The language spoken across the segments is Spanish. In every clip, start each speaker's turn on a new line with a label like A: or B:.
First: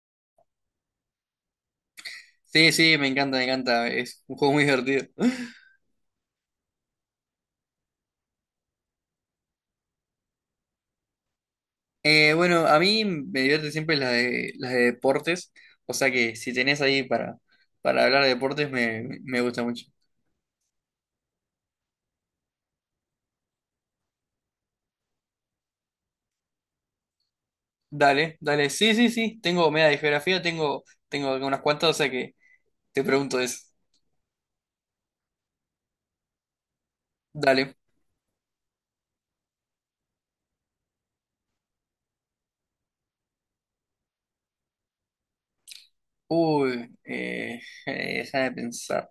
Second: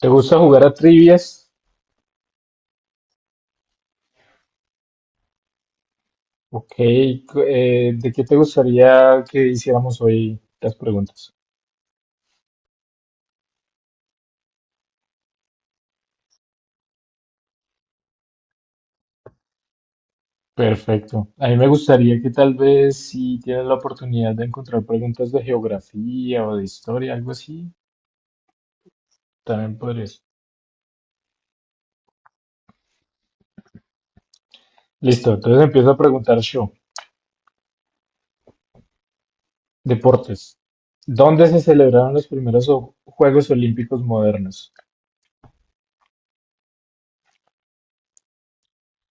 A: ¿Te gusta jugar a trivias?
B: Sí, sí, me encanta, me encanta. Es un juego muy divertido.
A: Ok, ¿de qué te gustaría que hiciéramos hoy las preguntas?
B: Bueno, a mí me divierte siempre las de deportes. O sea que si tenés ahí para hablar de deportes, me gusta mucho.
A: Perfecto. A mí me gustaría que tal vez, si tienes la oportunidad de encontrar preguntas de geografía o de historia, algo así,
B: Dale, dale. Sí, sí, sí. Tengo
A: también
B: media de
A: podrías.
B: geografía, tengo unas cuantas, o sea que te pregunto eso.
A: Listo, entonces empiezo a preguntar yo.
B: Dale.
A: Deportes. ¿Dónde se celebraron los primeros Juegos Olímpicos modernos?
B: Uy, deja de pensar.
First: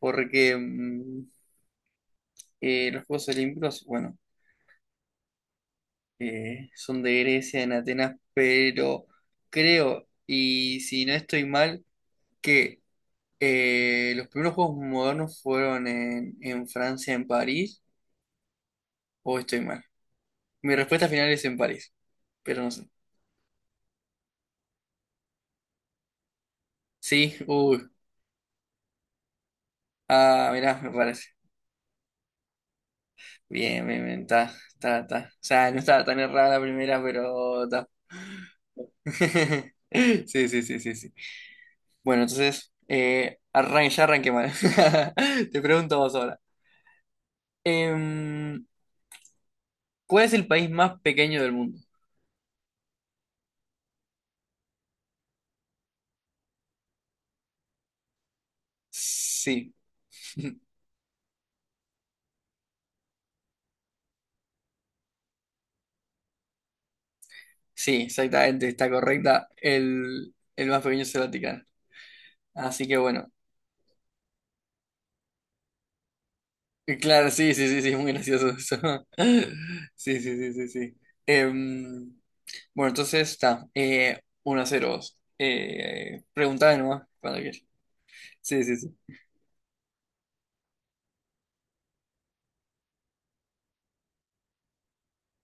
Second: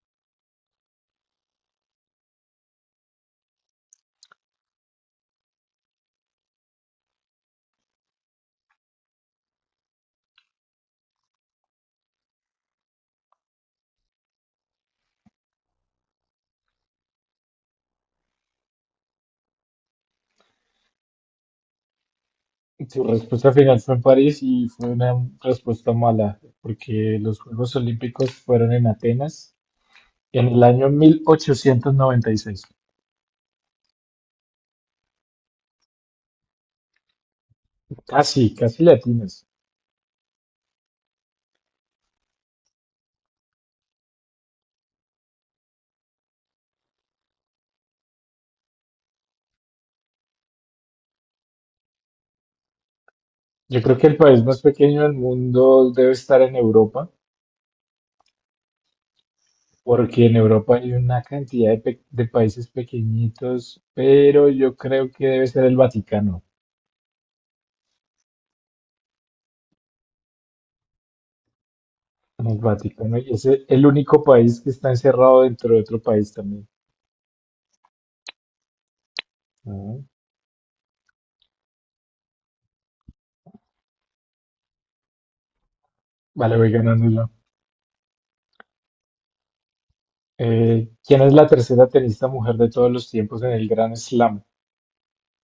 B: Porque los Juegos Olímpicos, bueno, son de Grecia, en Atenas, pero creo, y si no estoy mal. Que los primeros juegos modernos fueron en Francia, en París, o estoy mal. Mi respuesta final es en París, pero no sé.
A: Tu respuesta final fue en París y fue una respuesta mala, porque
B: Sí,
A: los Juegos
B: uy.
A: Olímpicos fueron en Atenas, en
B: Ah,
A: el
B: mirá,
A: año
B: me parece.
A: 1896.
B: Bien, bien, bien, está, está, está. O sea, no estaba tan errada la primera, pero está.
A: Casi, casi le atinas.
B: Sí, sí, sí, sí, sí. Bueno, entonces, ya arranqué mal. Te pregunto a vos ahora. Em, ¿Cuál es el país más pequeño del mundo?
A: Yo creo que el país más pequeño del mundo debe estar en Europa,
B: Sí.
A: porque en Europa hay una cantidad de, de países pequeñitos, pero yo creo que debe ser el Vaticano.
B: Sí, exactamente, está correcta. El más pequeño es el Vaticano.
A: El
B: Así que
A: Vaticano, y
B: bueno.
A: es el único país que está encerrado dentro de otro país también.
B: Y claro, sí, sí, sí, sí, es muy gracioso eso.
A: Ah.
B: Sí, sí, sí, sí, sí. Em, bueno, entonces está. 1 a cero, vos.
A: Vale, voy
B: Preguntame nomás
A: ganándolo.
B: cuando quieras. Sí, sí, sí.
A: ¿Quién es la tercera tenista mujer de todos los tiempos en el Grand Slam?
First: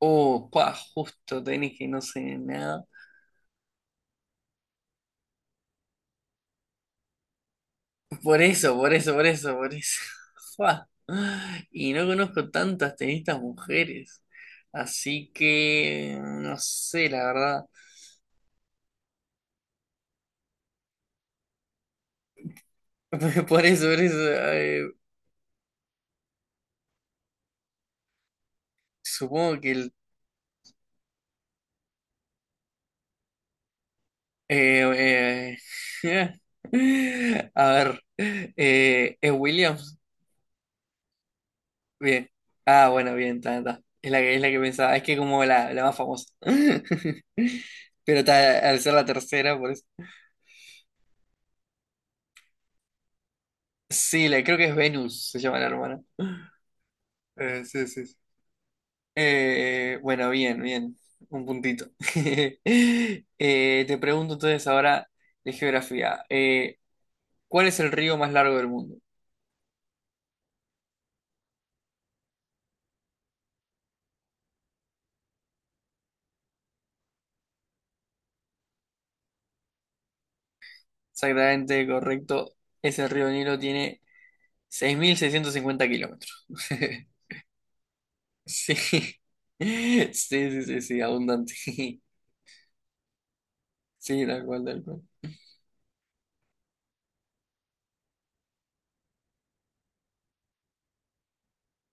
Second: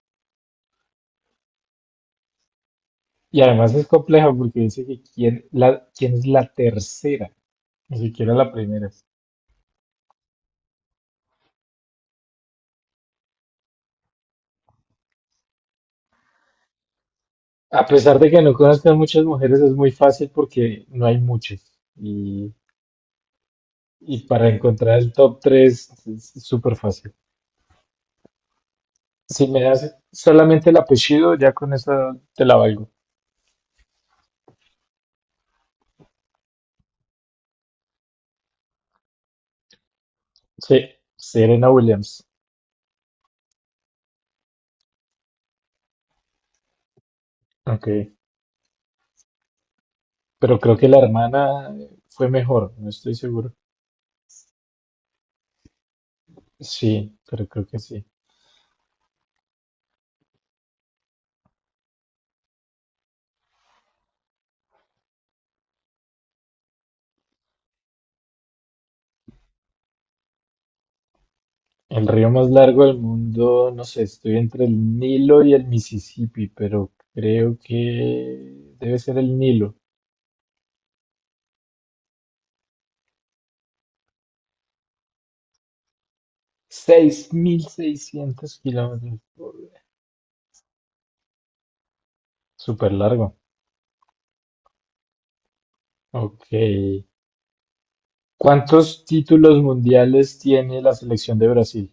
B: Oh, pa, justo tenés que no sé nada.
A: Y además es compleja porque dice que quién, la, quién es la tercera. Ni siquiera
B: Por
A: la
B: eso,
A: primera.
B: por eso, por eso, por eso. Fua. Y no conozco tantas tenistas mujeres. Así que no sé, la verdad.
A: A pesar de que no conozcan muchas mujeres, es muy fácil porque no hay muchas.
B: Por por eso,
A: Y para
B: eh,
A: encontrar el top 3 es súper fácil. Si me
B: supongo que
A: das solamente el apellido, ya con eso te la valgo.
B: eh, a ver, ¿es Williams?
A: Sí, Serena Williams.
B: Bien. Ah, bueno, bien, está, está. Es la que pensaba, es que como la más famosa.
A: Ok.
B: Pero está, al ser la tercera, por eso.
A: Pero creo que la hermana fue mejor, no estoy seguro.
B: Sí, creo que es Venus, se llama la hermana.
A: Sí, pero creo que
B: Sí,
A: sí.
B: sí. Sí. Bueno, bien, bien. Un puntito. Te pregunto entonces ahora de geografía. ¿Cuál es el río más largo del mundo?
A: El río más largo del mundo, no sé, estoy entre el Nilo y el Mississippi, pero creo que debe ser el Nilo.
B: Exactamente correcto. Ese río Nilo tiene 6.650 kilómetros.
A: Seis mil seiscientos
B: Sí.
A: kilómetros.
B: Sí, sí, sí, sí, abundante.
A: Súper largo.
B: Sí, tal cual, tal cual.
A: Ok. ¿Cuántos títulos mundiales tiene la selección de Brasil?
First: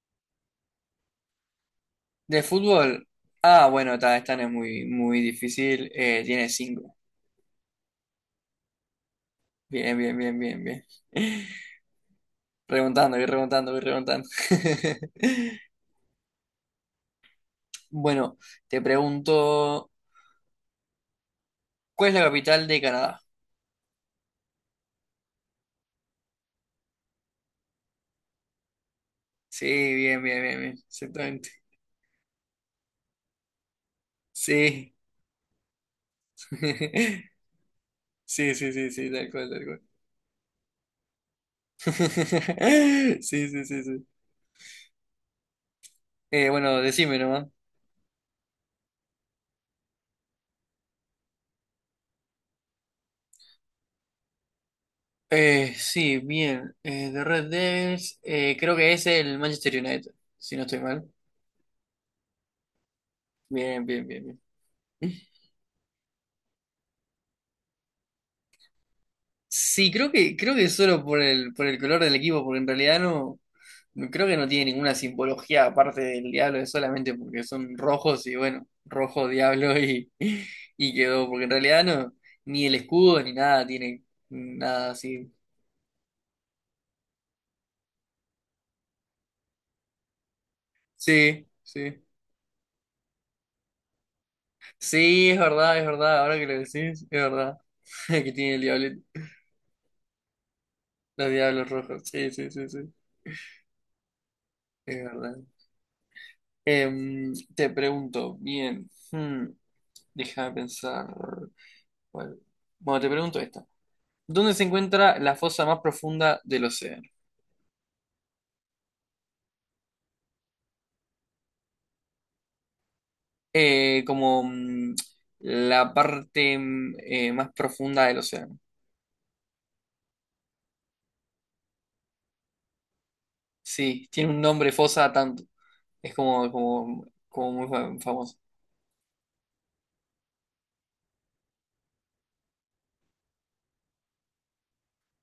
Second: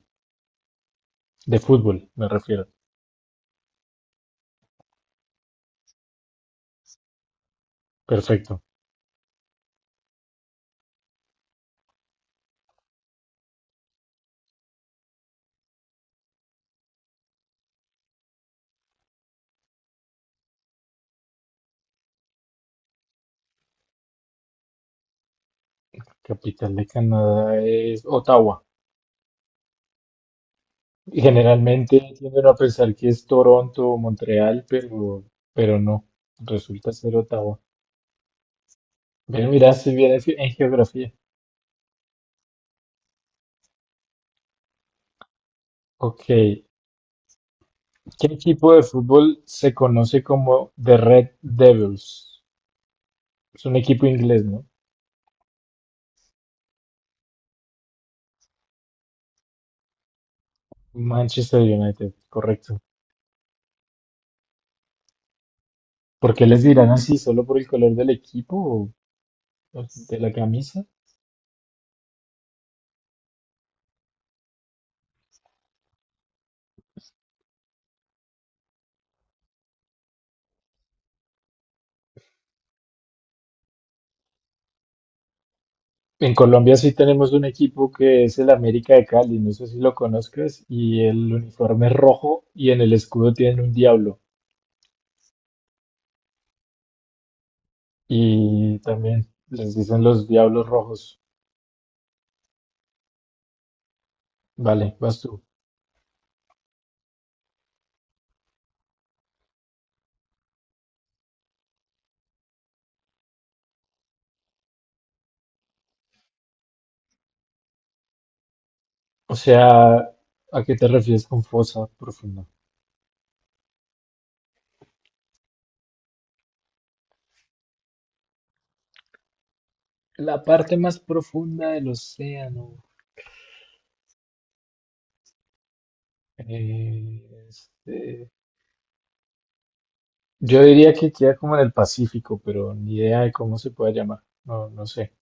A: De fútbol, me
B: De
A: refiero.
B: fútbol. Ah, bueno, está, esta no es muy, muy difícil. Tiene 5.
A: Perfecto.
B: Bien, bien, bien, bien, bien. Remontando, voy remontando, voy remontando. Bueno, te pregunto, ¿cuál es la capital de Canadá?
A: Capital de Canadá es Ottawa.
B: Sí, bien, bien, bien, bien. Exactamente.
A: Generalmente tienden a pensar que es Toronto o Montreal,
B: Sí.
A: pero no. Resulta ser Ottawa.
B: Sí, sí, sí, sí, tal
A: Bien,
B: cual, tal
A: mira,
B: cual.
A: si bien en en geografía.
B: Sí, sí, sí, sí.
A: Ok. ¿Qué
B: Bueno, decime nomás.
A: equipo de fútbol se conoce como The Red Devils? Es un equipo inglés, ¿no?
B: Sí, bien. De Red Devils, creo que es el Manchester United, si no estoy mal.
A: Manchester United, correcto.
B: Bien, bien, bien, bien.
A: ¿Por qué les dirán así? ¿Solo por el color del equipo o
B: Sí,
A: de la
B: creo que
A: camisa?
B: solo por por el color del equipo, porque en realidad creo que no tiene ninguna simbología aparte del diablo, es solamente porque son rojos y bueno, rojo, diablo y, y quedó, porque en realidad no, ni el escudo ni nada tiene nada así.
A: En Colombia sí tenemos un equipo que es el América de Cali, no sé si lo conozcas, y el
B: Sí,
A: uniforme es
B: sí.
A: rojo y en el escudo tienen un diablo.
B: Sí, es verdad, es verdad. Ahora que lo decís, es verdad. Que tiene el
A: Y
B: diablo,
A: también les dicen los diablos rojos.
B: los diablos rojos. Sí, sí, sí, sí.
A: Vale,
B: Es
A: vas
B: verdad.
A: tú.
B: Te pregunto, bien. Déjame pensar. ¿Cuál? Bueno, te pregunto esta. ¿Dónde se encuentra la fosa más profunda del océano?
A: O sea, ¿a qué te refieres con fosa profunda?
B: Como la parte más profunda del océano.
A: La parte más profunda del océano.
B: Sí, tiene un nombre fosa tanto. Es
A: Eh,
B: como muy
A: este,
B: famoso.
A: Yo diría que queda como en el Pacífico, pero ni idea de cómo se puede llamar. No, no sé.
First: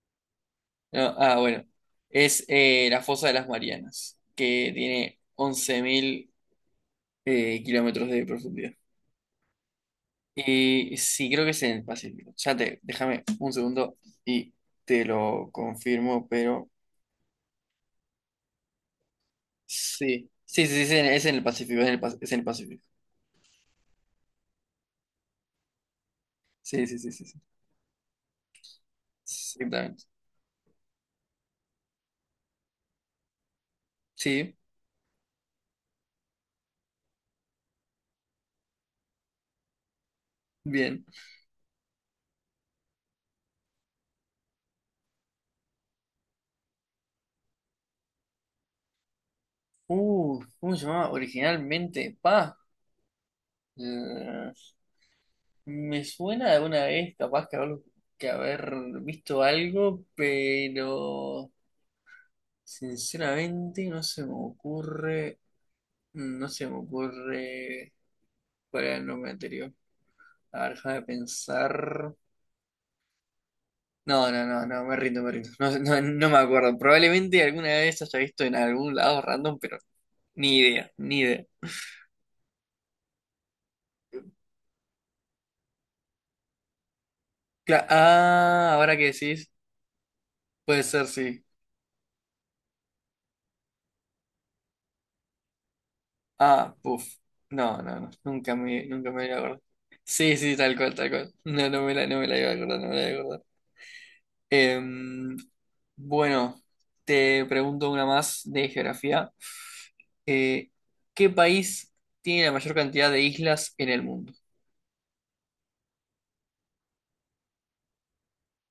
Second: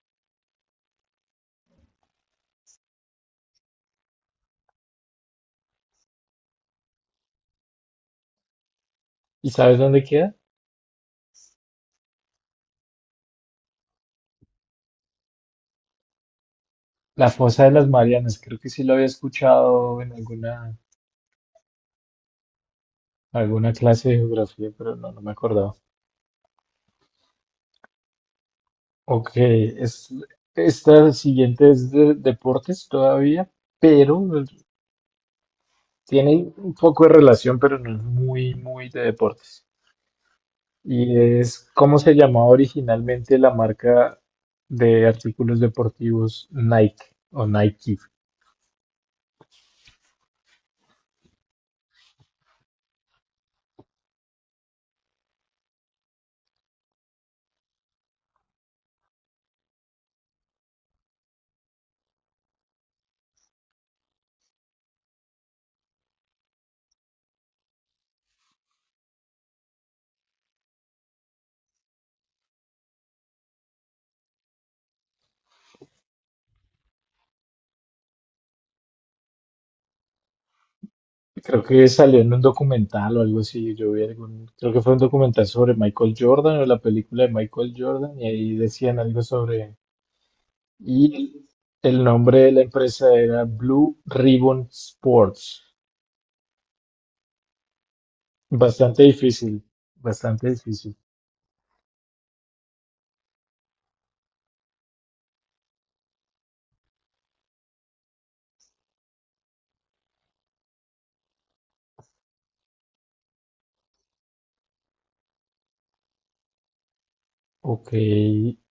B: No, ah, bueno. Es la fosa de las Marianas, que tiene 11.000 kilómetros de profundidad.
A: ¿Y sabes dónde queda?
B: Y sí, creo que es en el Pacífico. Déjame un segundo y te lo confirmo, pero
A: La Fosa de las Marianas. Creo que sí lo había escuchado en
B: sí. Sí,
A: alguna,
B: sí, sí, es en el Pacífico, es en el Pacífico.
A: alguna clase de geografía, pero no, no me acordaba.
B: Sí, sí, sí, sí, sí.
A: Ok,
B: Exactamente.
A: es, esta siguiente es de deportes todavía, pero
B: Sí,
A: tiene un poco de relación, pero no es muy, muy de deportes.
B: bien.
A: Y es cómo se llamaba originalmente la marca de artículos deportivos Nike o Nike.
B: ¿Cómo se llamaba originalmente? Pa. eh, Me suena de alguna vez, capaz que que haber visto algo, pero sinceramente no se me ocurre cuál era el nombre anterior. A ver, déjame pensar. No, no, no, no, me rindo, me rindo. No, no, no me acuerdo. Probablemente alguna vez haya visto en algún lado random, pero ni idea, ni idea.
A: Creo que salió en un documental o algo así. Yo vi algún, creo que fue un documental sobre Michael Jordan o la película de Michael Jordan y ahí
B: Ah, ahora
A: decían
B: que
A: algo
B: decís,
A: sobre...
B: puede ser, sí.
A: Y el nombre de la empresa era Blue Ribbon Sports.
B: Ah, puf. No, no, no.
A: Bastante
B: Nunca me la acordé.
A: difícil,
B: Sí,
A: bastante
B: sí, tal
A: difícil.
B: cual, tal cual. No, no me la iba a acordar, no me la iba a acordar. Em, bueno, te pregunto una más de geografía. Eh, ¿Qué país tiene la mayor cantidad de islas en el mundo?
A: Ok,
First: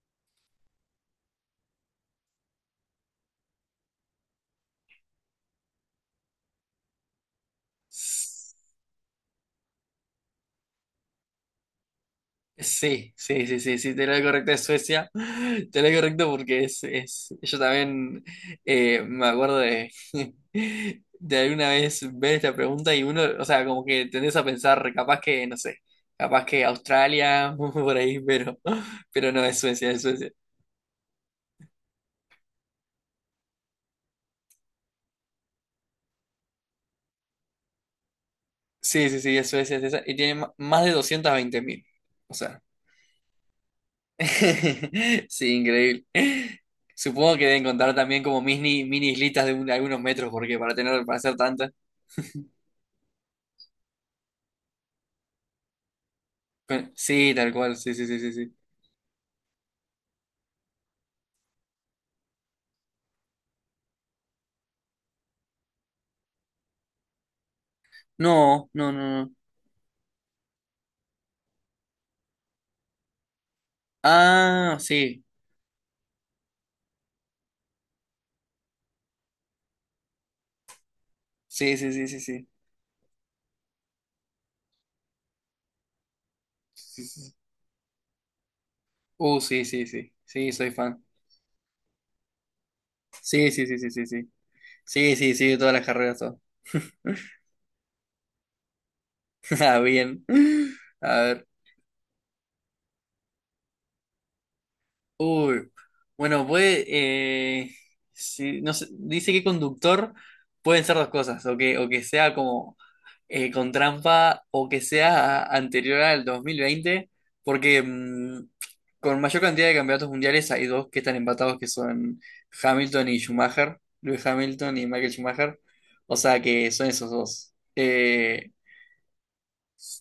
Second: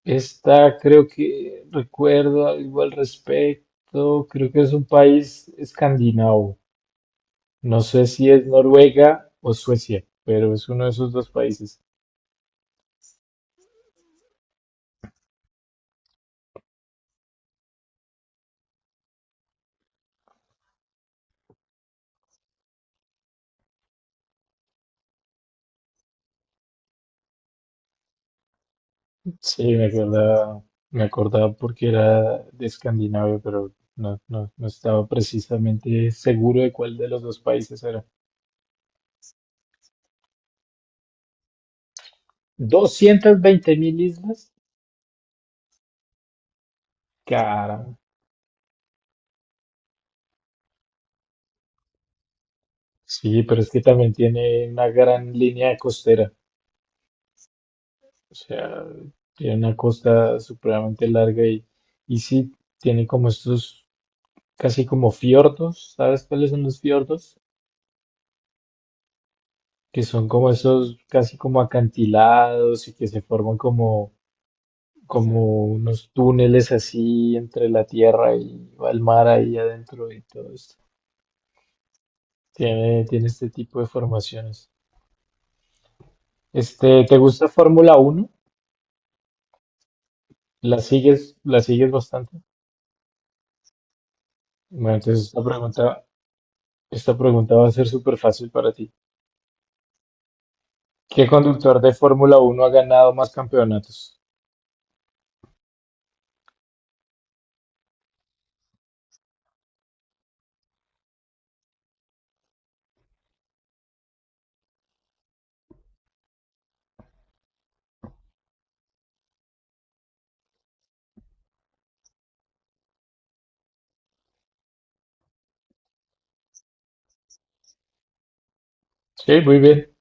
A: esta creo que recuerdo algo al respecto. Creo que es un país escandinavo. No sé si es Noruega o Suecia, pero es uno de esos dos países.
B: Sí, sí, sí, sí, sí, tenés lo correcto de Suecia, tenés lo correcto porque es, yo también me acuerdo de alguna vez ver esta pregunta y uno, o sea, como que tendés a pensar, capaz que, no sé, capaz que Australia, por ahí, pero no, es
A: Sí,
B: Suecia, es Suecia.
A: me acordaba porque era de Escandinavia, pero no, no, no estaba precisamente seguro de cuál de los dos países era.
B: Sí, sí, sí, es Suecia, es esa, y tiene más de 220.000, o sea,
A: 220.000 islas,
B: sí, increíble. Supongo que deben
A: caramba.
B: contar también como mini, mini islitas algunos metros, porque para hacer tantas.
A: Sí, pero es que también tiene una gran línea costera,
B: Sí, tal cual, sí, sí, sí, sí,
A: o
B: sí.
A: sea, tiene una costa supremamente larga y sí, tiene como estos casi como fiordos, ¿sabes cuáles son los fiordos?
B: No, no, no, no.
A: Que son como esos casi como acantilados y que se forman como
B: Ah, sí,
A: como unos túneles así entre la tierra y el mar ahí adentro y todo esto.
B: sí, sí, sí, sí, sí.
A: Tiene, tiene este tipo de formaciones. Este,
B: Sí,
A: ¿te
B: sí. Sí.
A: gusta Fórmula Uno?
B: Sí, sí, sí, sí, soy fan.
A: La sigues bastante?
B: Sí, sí, sí, sí, sí, sí.
A: Bueno,
B: Sí,
A: entonces
B: sí, sí, de todas las carreras, todo.
A: esta pregunta va a ser súper fácil para ti.
B: Ah, bien. A
A: ¿Qué
B: ver.
A: conductor de Fórmula Uno ha ganado más campeonatos?
B: Uy, bueno, puede, sí, no sé, dice que conductor pueden ser dos cosas, o que sea como con trampa, o que sea anterior al 2020 porque con mayor cantidad de campeonatos mundiales hay dos que están empatados, que son Hamilton y Schumacher, Lewis Hamilton y Michael Schumacher, o sea que son esos dos.
A: Sí, muy bien.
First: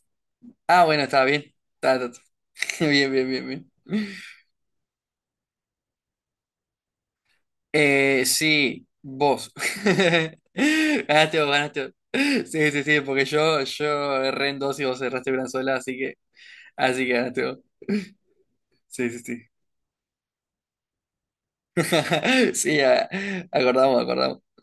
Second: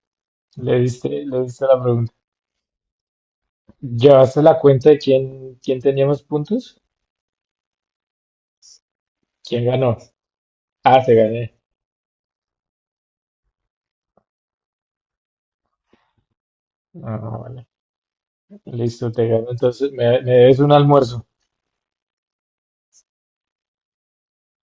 B: Ah, bueno, estaba
A: Le
B: bien,
A: diste la
B: está ta,
A: pregunta.
B: ta. Bien, bien, bien, bien.
A: ¿Llevaste la cuenta de quién, quién tenía más puntos?
B: Sí, vos.
A: ¿Quién ganó? Ah, te
B: Ganaste vos,
A: gané.
B: ganaste vos. Sí, sí, sí, porque yo erré en dos y vos erraste una sola, así que
A: Ah,
B: ganaste vos.
A: bueno. Listo,
B: Sí, sí,
A: te
B: sí.
A: gano. Entonces, me debes un almuerzo.
B: Sí, acordamos, acordamos.